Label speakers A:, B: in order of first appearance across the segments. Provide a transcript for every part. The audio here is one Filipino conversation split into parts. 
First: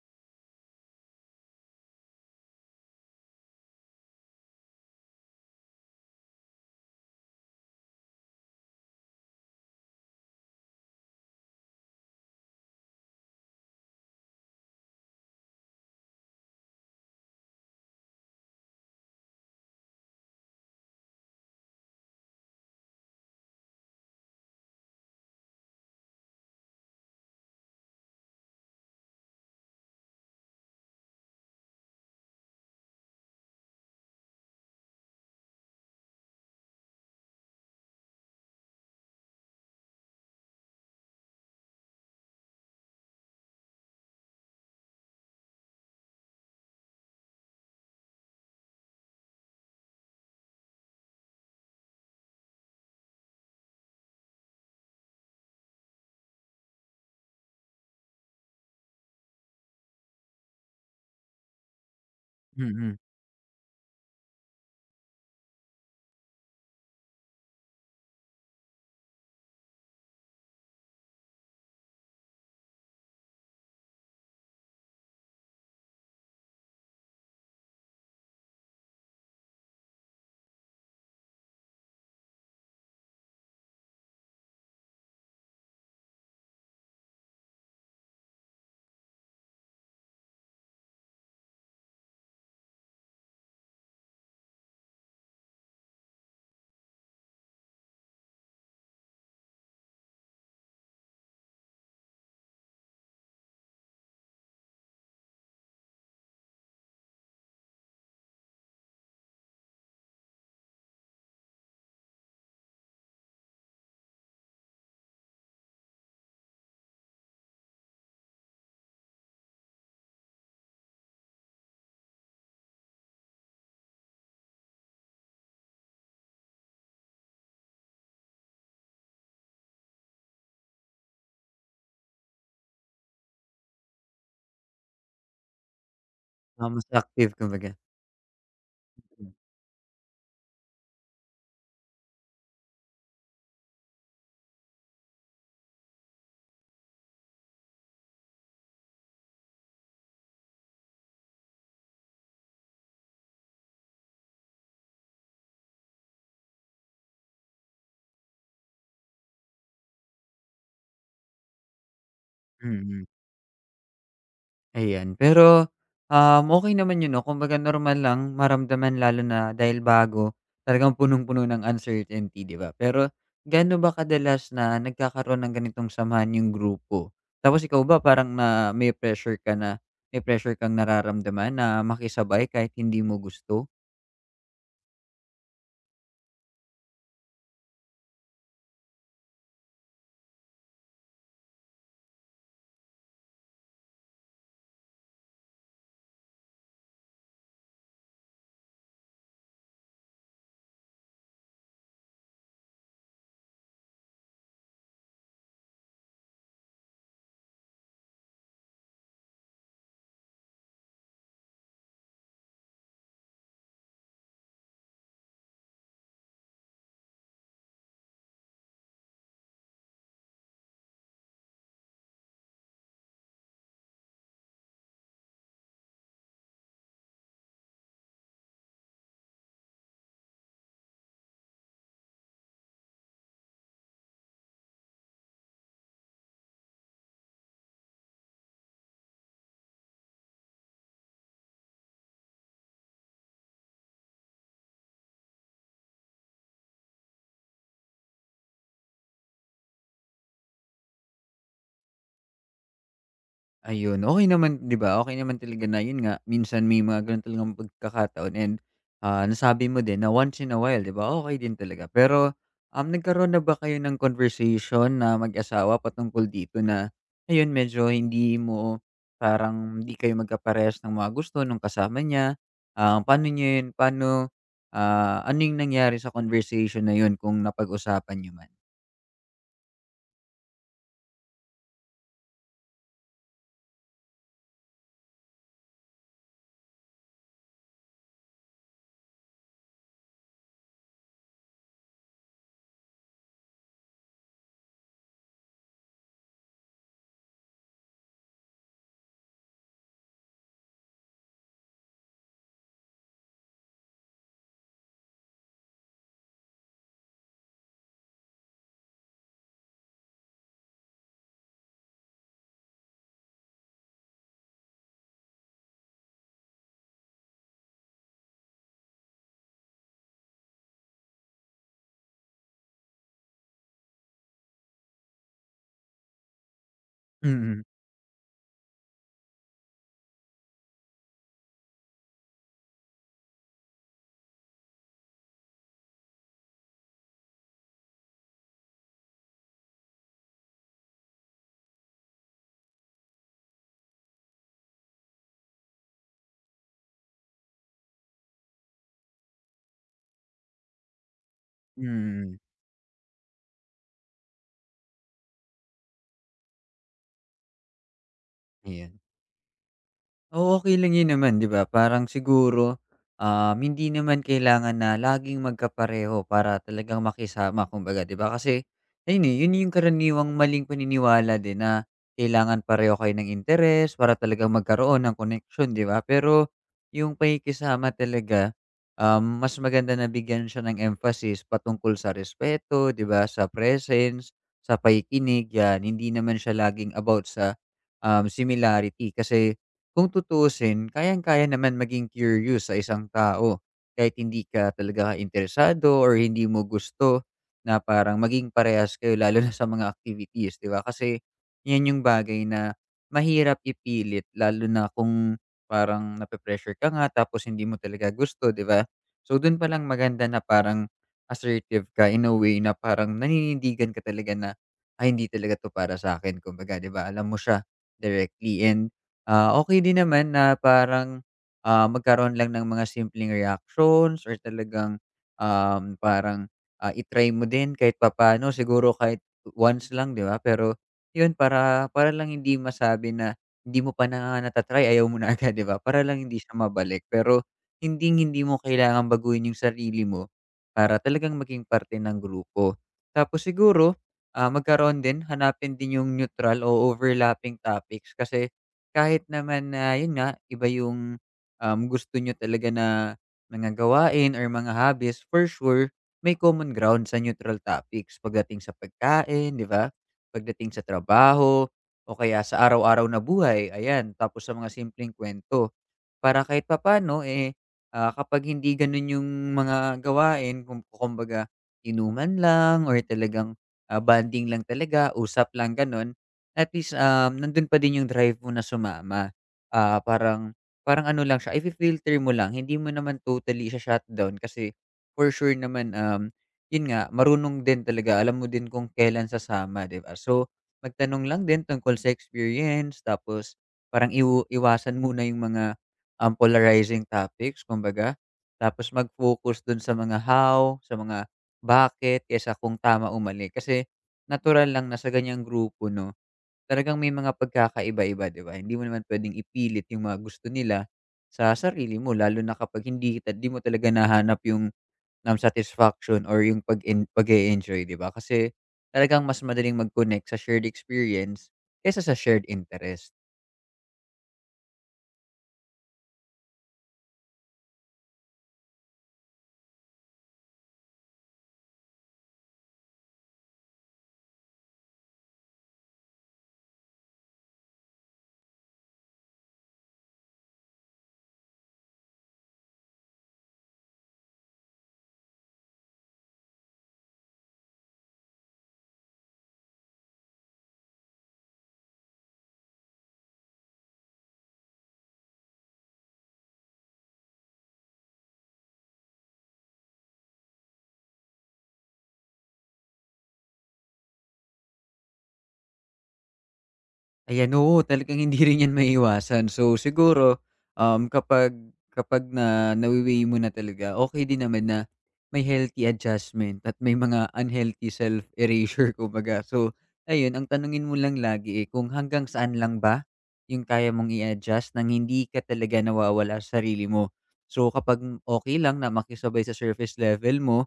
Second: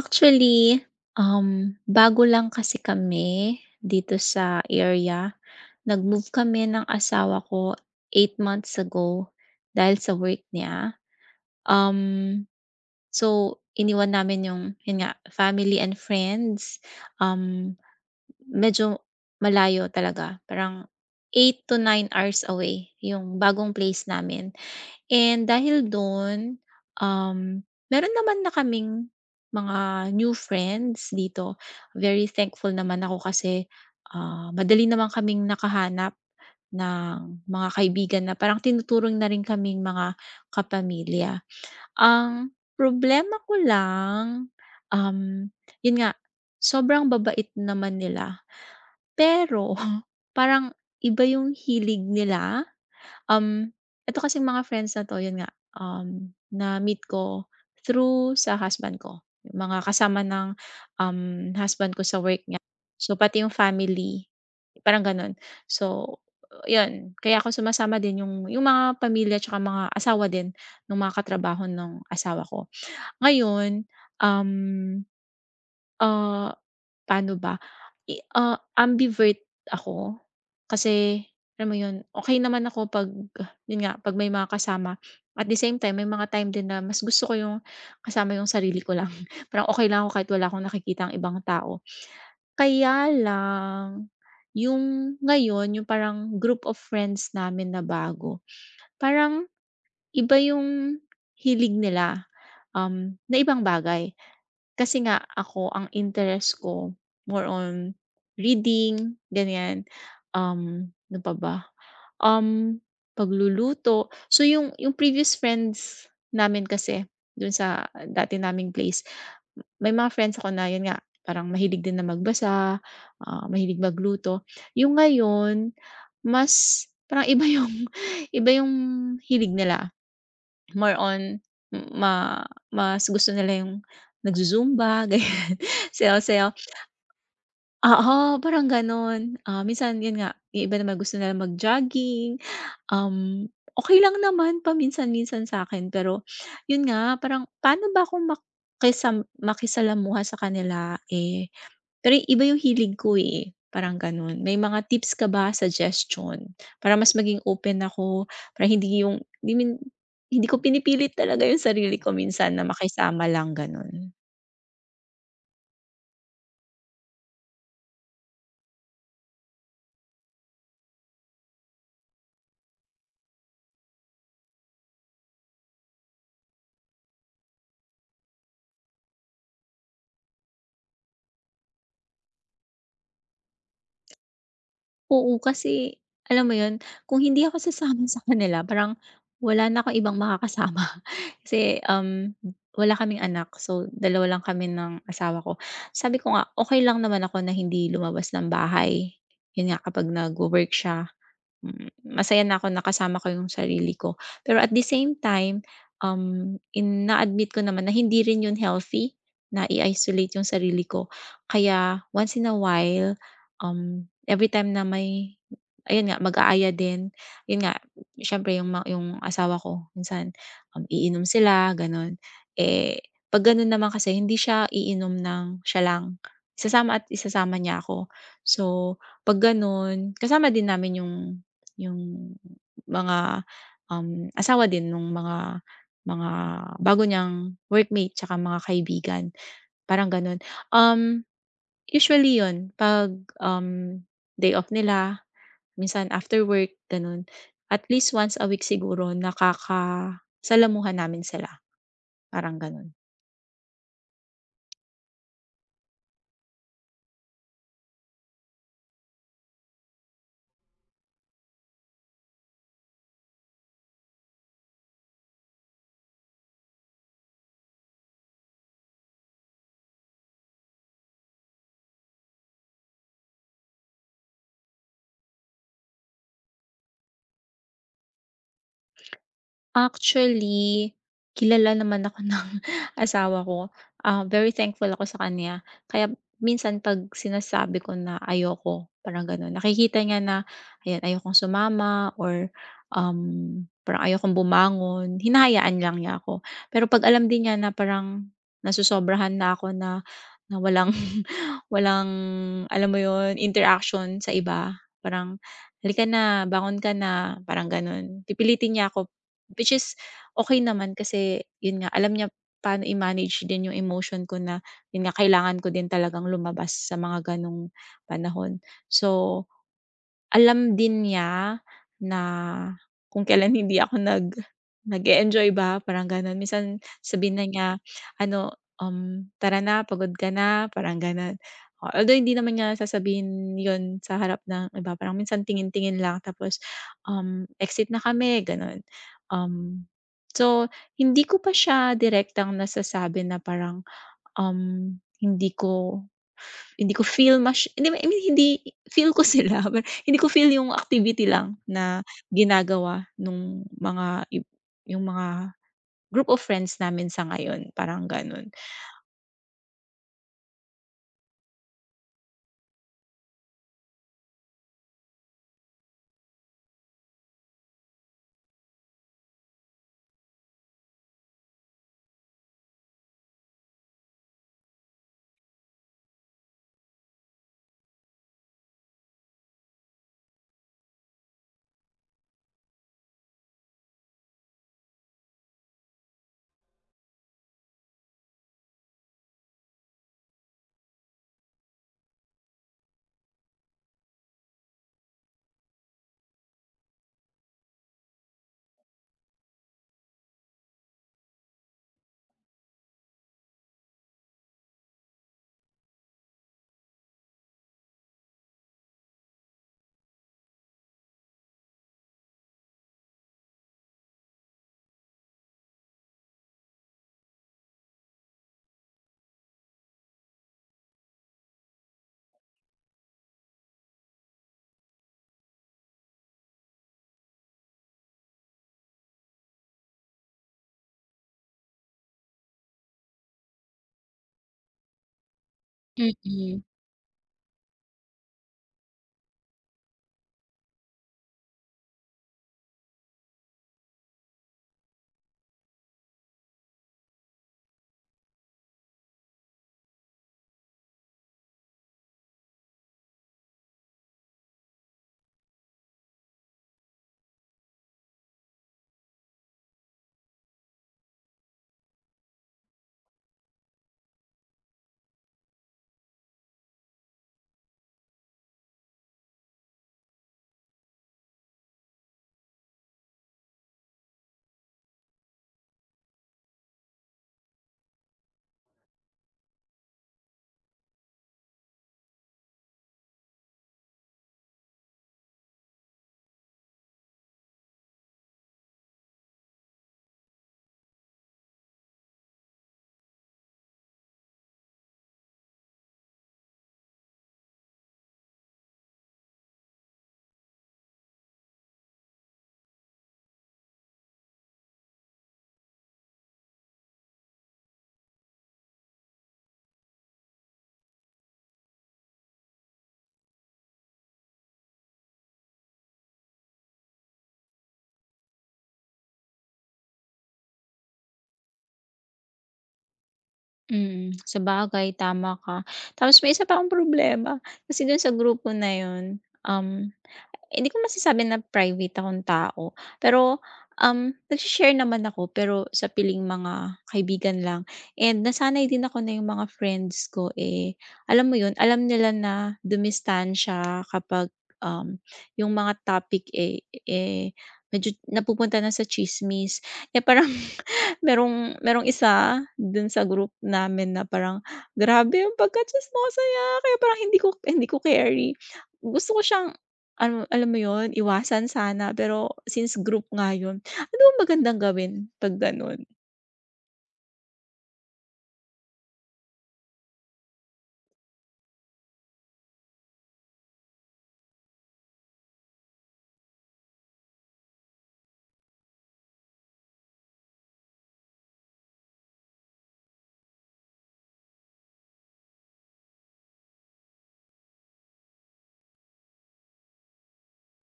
A: Actually, bago lang kasi kami dito sa area. Nag-move kami ng asawa ko 8 months ago dahil sa work niya. Um, so, iniwan namin yung yun nga, family and friends. Um, Medyo malayo talaga. Parang 8 to 9 hours away yung bagong place namin. And dahil dun, um, meron naman na kaming mga new friends dito. Very thankful naman ako kasi, madali naman kaming nakahanap ng mga kaibigan na parang tinuturing na rin kaming mga kapamilya. Ang problema ko lang, um, yun nga, sobrang babait naman nila pero parang iba yung hilig nila. Um, Eto kasing mga friends na 'to, yun nga, na-meet ko through sa husband ko. Yung mga kasama ng, um, husband ko sa work niya.
B: Mm,
A: So, pati yung family, parang gano'n. So, yun, kaya ako sumasama din yung mga pamilya tsaka mga asawa din ng mga katrabaho nung asawa ko. Ngayon, um, ah paano ba? Ambivert ako kasi alam mo 'yun, okey naman ako 'pag 'yun nga, 'pag may mga kasama. At the same time, may mga time din na mas gusto ko yung kasama yung sarili ko lang. Parang okay lang ako kahit wala akong nakikitang ibang tao. Kaya lang yung ngayon, yung parang group of friends namin na bago, parang iba yung hilig nila, na ibang bagay. Kasi nga ako ang interest ko more on reading, ganyan. Ano pa ba? Um, Pagluluto. So yung previous friends namin kasi dun sa dati naming place, may mga friends ako na yun nga, parang mahilig din na magbasa, mahilig magluto. Yung ngayon mas parang iba yung iba yung hilig nila. More on ma mas gusto nila yung nagzu-zumba ganyan, sayaw-sayaw.
B: mas active kumbaga.
A: Oo, parang gano'n. Ah, minsan 'yun nga, yung iba naman gusto nila mag-jogging, um, okay lang naman paminsan-minsan sa akin. Pero 'yun nga parang paano ba ako makisalamuha sa kanila, eh pero iba yung hilig ko, eh, parang gano'n. May mga tips ka ba, suggestion para mas maging open ako, para hindi ko pinipilit talaga yung sarili ko minsan na
B: Mm,
A: makisama lang, gano'n.
B: ayan. Pero, okey naman yun 'no, kumbaga normal lang maramdaman lalo na dahil bago, talagang punong-puno ng uncertainty, 'di ba? Pero gaano ba kadalas na nagkakaroon ng ganitong samahan yung grupo? Tapos ikaw ba parang na may pressure ka na may pressure kang nararamdaman na makisabay kahit hindi mo gusto?
A: Oo, kasi alam mo yun, kung hindi ako sasama sa kanila parang wala na akong ibang makakasama. Kasi, wala kaming anak, so dalawa lang kami ng asawa ko. Sabi ko nga, okay lang naman ako na hindi lumabas ng bahay, yun nga kapag nagwo-work siya. Masaya na ako nakasama ko yung sarili ko. Pero at the same time, um, in na-admit ko naman na hindi rin yun healthy na i-isolate yung sarili ko. Kaya once in a while, every time na may ayun nga, mag-aaya din. Yun nga, siyempre yung, yung asawa ko, minsan iinom sila, ganun. Eh, pag ganun naman kasi, hindi siya iinom ng siya lang. Isasama at isasama niya ako. So, pag ganun, kasama din namin yung mga, asawa din nung mga bago niyang workmate tsaka mga kaibigan, parang gano'n. Um, Usually 'yun 'pag, um, day off nila, minsan after work, gano'n. At least once a week siguro nakakasalamuha namin sila, parang gano'n.
B: Ayun, okey naman 'di ba, okey naman talaga na yun nga minsan may mga gano'n talagang pagkakataon and, nasabi mo din na once in a while 'di ba, okey din talaga. Pero, nagkaroon na ba kayo ng conversation na mag-asawa patungkol dito na ayun medyo hindi mo parang hindi kayo magkaparehas ng mga gusto nung kasama niya? Ah, paano niyo yun paano, ano yung nangyari sa conversation na yun kung napag-usapan niyo man?
A: Actually, kilala naman ako ng asawa ko. Ah, very thankful ako sa kanya. Kaya minsan 'pag sinasabi ko na ayoko, parang gano'n, nakikita niya na, ayan, ayokong sumama or, parang ayokong bumangon, hinahayaan lang niya ako. Pero 'pag alam din niya na parang nasosobrahan na ako na na walang walang alam mo yon interaction sa iba. Parang, "Halika na, bangon ka na," parang gano'n. Pipilitin niya ako, which is okay naman kasi yun nga, alam niya paano i-manage din yung emotion ko na yun nga, kailangan ko din talagang lumabas sa mga gano'ng panahon. So alam din niya na kung kailan hindi ako nag-e-enjoy ba, parang gano'n. Minsan sabihin na
B: Mm.
A: niya ano, "Tara na, pagod ka na," parang gano'n. O although hindi naman niya sasabihin 'yun sa harap ng iba, parang minsan tingin-tingin lang tapos, "Exit na kami," gano'n. Um, so hindi ko pa siya direktang nasasabi na parang Um, hindi ko hindi ko feel mas hindi, I mean, hindi feel ko sila but hindi ko feel yung activity lang na
B: Mm,
A: ginagawa nung mga ib yung mga group of friends namin sa ngayon, parang gano'n.
B: ayan. Oo, okay lang 'yun naman, 'di ba? Parang siguro, hindi naman kailangan na laging magkapareho para talagang makisama kumbaga, 'di ba? Kasi ayun, eh, 'yun yung karaniwang maling paniniwala din na kailangan pareho kayo ng interes para talagang magkaroon ng connection, 'di ba? Pero yung pakikisama talaga, mas maganda na bigyan siya ng emphasis patungkol sa respeto, 'di ba, sa presence, sa pakikinig, 'yan. Hindi naman siya laging about sa, similarity kasi kung tutuusin, kayang-kaya naman maging curious sa isang tao kahit hindi ka talaga interesado or hindi mo gusto na parang maging parehas kayo lalo na sa mga activities, 'di ba? Kasi 'yan yung bagay na mahirap ipilit lalo na kung parang nape-pressure ka nga tapos hindi mo talaga gusto, 'di ba? So dun palang maganda na parang assertive ka in a way na parang naninindigan ka talaga na, "Ay hindi talaga 'to para sa sa'kin." Kumbaga, 'di ba, alam mo siya directly. And okey din naman na parang, magkaroon lang ng mga simpleng reactions or talagang, parang, ah, i mo din kahit papaano siguro kahit once lang, 'di ba? Pero 'yun para para lang hindi masabi na hindi mo pa na nata ayaw mo na agad, 'di ba? Para lang hindi siya
A: Mm,
B: mabalik. Pero hindi hindi mo kailangan baguhin 'yung sarili mo para talagang maging parte ng grupo. Tapos siguro, magkaroon din hanapin din 'yung neutral o overlapping topics kasi kahit naman na yun nga, iba yung, gusto niyo talaga na mga gawain or mga hobbies, for sure may common ground sa neutral topics pagdating sa pagkain, 'di ba? Pagdating sa trabaho o kaya sa araw-araw na buhay, ayan. Tapos sa mga simpleng kwento para kahit papaano, eh, kapag hindi gano'n yung mga gawain kung kumbaga inuman lang or talagang, bonding lang talaga, usap lang gano'n, at least, nandun pa din yung drive mo na sumama. Ah, parang parang ano lang siya, ifi-filter mo lang, hindi mo naman totally i shutdown kasi for sure naman, yun nga, marunong din talaga, alam mo din kung kailan sasama, 'di ba? So, magtanong lang din tungkol sa experience tapos parang iwu iwasan muna yung mga polarizing topics kumbaga. Tapos mag-focus dun sa mga how, sa mga bakit, kaysa kung tama o mali. Kasi natural lang na sa ganyang grupo 'no, talagang may mga pagkakaiba-iba, 'di ba? Hindi mo naman puwedeng ipilit yung mga gusto nila sa sarili mo lalo na kapag hindi kita 'di mo talaga nahanap yung, satisfaction or yung pag pag pag-e-enjoy, 'di ba? Kasi talagang mas madaling mag-connect sa shared experience kaysa sa shared interest.
A: mm. Sabagay, tama ka. Tapos may isa pa akong problema kasi dun sa grupo na yun. um Hindi ko masasabi na private akong tao, pero, nagse naman ako pero sa piling mga kaibigan lang and nasanay din ako na yung mga friends ko, eh, alam mo yun, alam nila na dumistansya kapag, um, yung mga topic, eh, medyo napupunta na sa tsismis. Kaya parang merong merong isa dun sa group namin na parang, "Grabe ang pagka-tsismosa niya," kaya parang hindi ko carry. Gusto ko siyang ano, alam mo yun, iwasan sana pero since group nga yun, ano bang magandang gawin 'pag gano'n?
B: Ayan, oo, talagang hindi rin 'yan maiiwasan. So, siguro, kapag kapag na nawi mo na talaga, okay din naman na may healthy adjustment at may mga unhealthy self-erasure kumbaga. So, ayun, ang tanungin mo lang lagi, eh, kung hanggang saan lang ba yung kaya mong i-adjust nang hindi ka talaga nawawala sa sarili mo. So, kapag okay lang na makisabay sa surface level mo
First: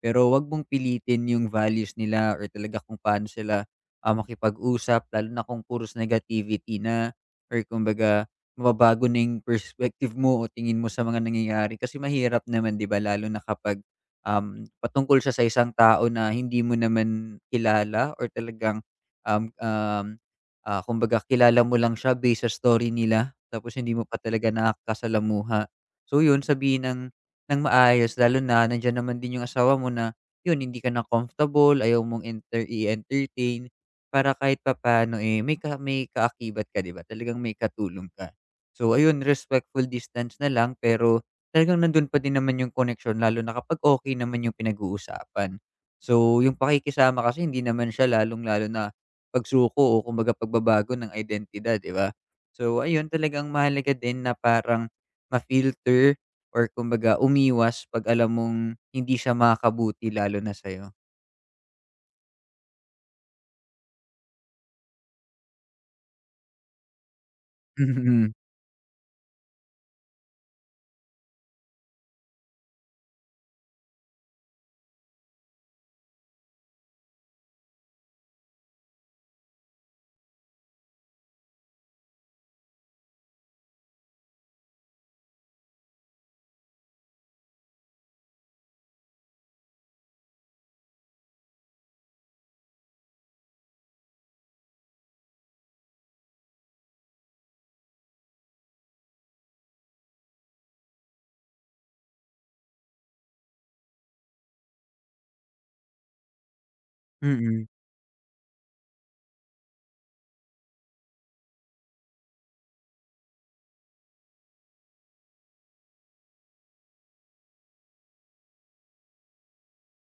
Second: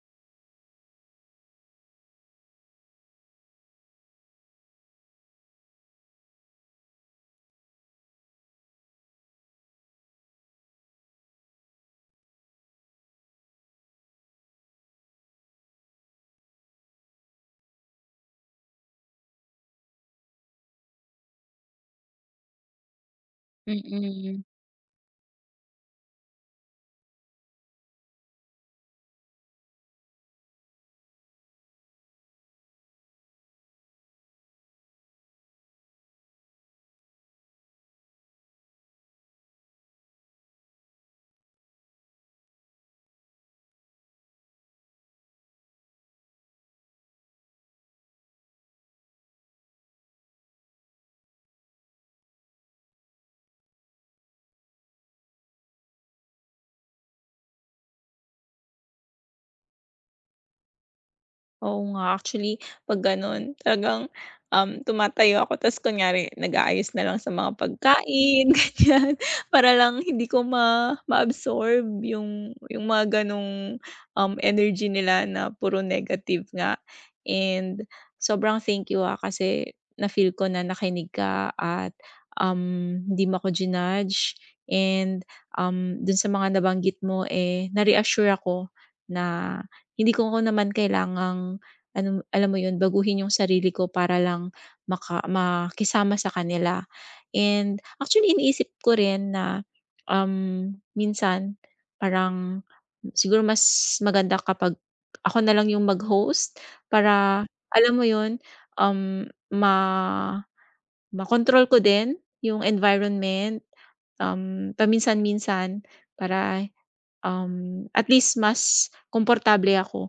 B: pero wag mong pilitin yung values nila or talaga kung paano sila, makipag-usap lalo na kung puros negativity na or kumbaga mababago na yung perspective mo o tingin mo sa mga nangyayari. Kasi mahirap naman 'di ba lalo na kapag, patungkol siya sa isang tao na hindi mo naman kilala or talagang, um, um, kumbaga kilala mo lang siya based sa story nila tapos hindi mo pa
A: Mm.
B: talaga nakakasalamuha. So yun, sabihin ng nang maayos lalo na nandiyan naman din yung asawa mo na, yun hindi ka na comfortable, ayaw mong enter i-entertain para kahit papaano, eh, may ka may kaakibat ka 'di ba, talagang may katulong ka. So ayun, respectful distance na lang pero talagang nandun pa din naman yung connection, lalo na kapag okay naman yung pinag-uusapan. So yung pakikisama kasi hindi naman siya lalong-lalo na pagsuko o kumbaga pagbabago ng identidad, 'di ba? So ayun, talagang mahalaga din na parang ma-filter or kumbaga umiwas 'pag alam mong hindi siya makakabuti lalo na sa'yo.
A: Oo nga, actually 'pag gano'n talagang, tumatayo ako ta's kunyari nag-aayos na lang sa mga
B: Mm.
A: pagkain ganiyan, para lang hindi ko ma-absorb yung mga gano'ng, energy nila na puro negative nga. And sobrang thank you, kasi na-feel ko na nakinig ka at, hindi mo ako jinudge and, dun sa mga nabanggit mo, eh, na-reassure ako na hindi ko ko naman kailangang ano, alam mo yun, baguhin yung sarili ko para lang makisama sa kanila. And actually iniisip ko rin na, minsan parang siguro mas maganda kapag ako na lang yung mag-host para
B: Mm.
A: alam mo yun, um, ma control ko din yung environment, paminsan-minsan para at least mas komportable ako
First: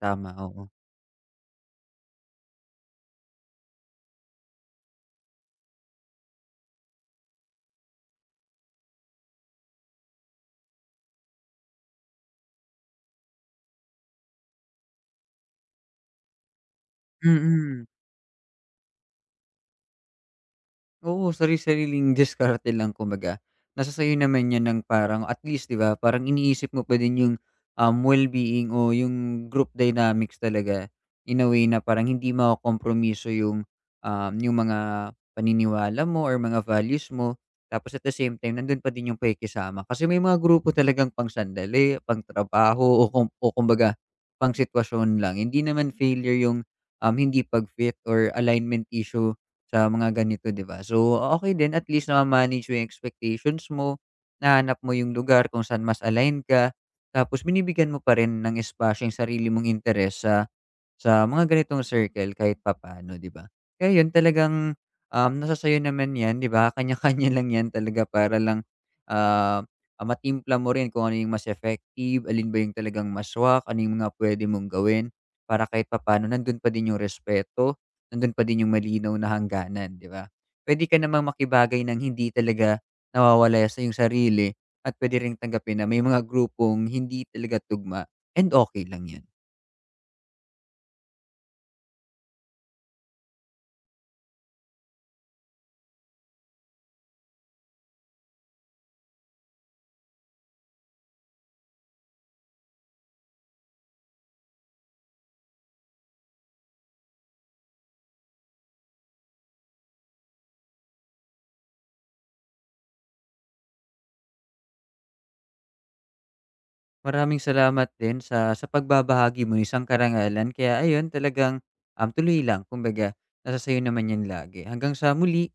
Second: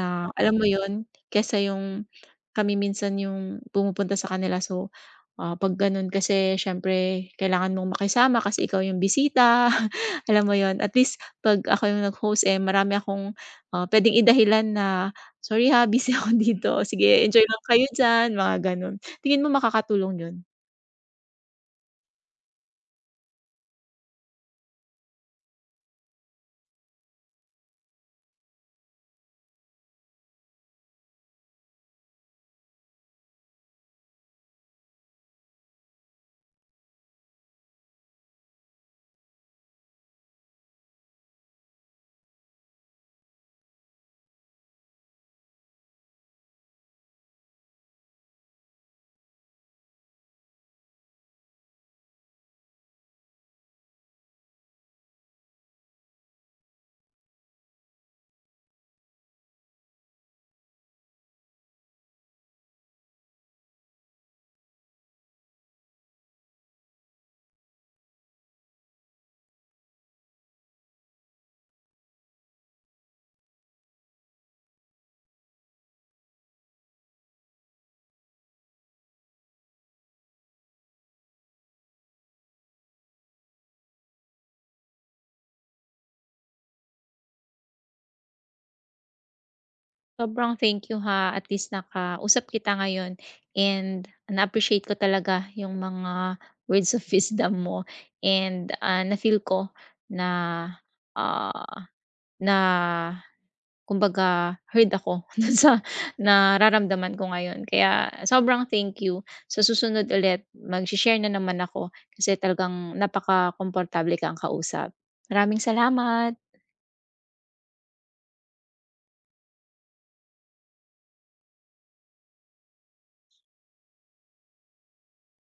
B: Tama,
A: alam mo
B: oo.
A: yun, kaysa yung kami minsan yung pumupunta sa kanila. So, 'pag gano'n kasi siyempre kailangan mong makisama kasi ikaw yung bisita, alam mo yon. At least 'pag ako yung nag-host, eh, marami akong, puwedeng idahilan na, "Sorry ha, busy ako dito. Sige enjoy lang kayo
B: Mm.
A: diyan." Mga gano'n. Tingin mo makakatulong yun?
B: Oo, sari-sariling diskarte lang kumbaga. Nasa sa'yo naman 'yan ng parang at least 'di ba, parang iniisip mo pa din yung, well-being o yung group dynamics talaga in a way na parang hindi makokompromiso yung, yung mga paniniwala mo or mga values mo. Tapos at the same time, nandun pa din yung pakikisama. Kasi may mga grupo talagang pang-sandali, pang-trabaho o kum o kumbaga pang-sitwasyon lang. Hindi naman failure yung, hindi pag-fit or alignment issue sa mga ganito, 'di ba? So, okay din at least nama-manage mo yung expectations mo, nahanap mo yung lugar kung saan mas align ka, tapos binibigyan mo pa rin ng espasyo yung sarili mong interes sa mga ganitong circle kahit papaano, 'di ba? Kaya yun talagang, nasa sa'yo naman 'yan, 'di ba? Kanya-kanya lang 'yan talaga para lang, ah, matimpla mo rin kung ano yung mas effective, alin ba yung talagang mas swak, ano yung mga pwede mong gawin para kahit papaano nandun pa din yung respeto nandun pa din yung malinaw na hangganan, 'di ba? Puwede ka namang makibagay ng hindi talaga nawawala sa iyong sarili at puwede ring tanggapin na may mga grupong hindi talaga tugma and okay lang 'yan.
A: Sobrang thank you ha, at least nakausap kita ngayon and na-appreciate ko talaga yung mga words of wisdom mo and, na-feel ko na, ah, na kumbaga heard ako dun sa nararamdaman ko ngayon. Kaya sobrang thank you. Sa susunod ulit magse-share na naman ako kasi talagang napakakomportable kang kausap. Maraming salamat.
B: Maraming salamat din sa pagbabahagi mo ng isang karangalan kaya ayun talagang, tuloy lang kumbaga nasa sa'yo naman 'yan lagi. Hanggang sa muli.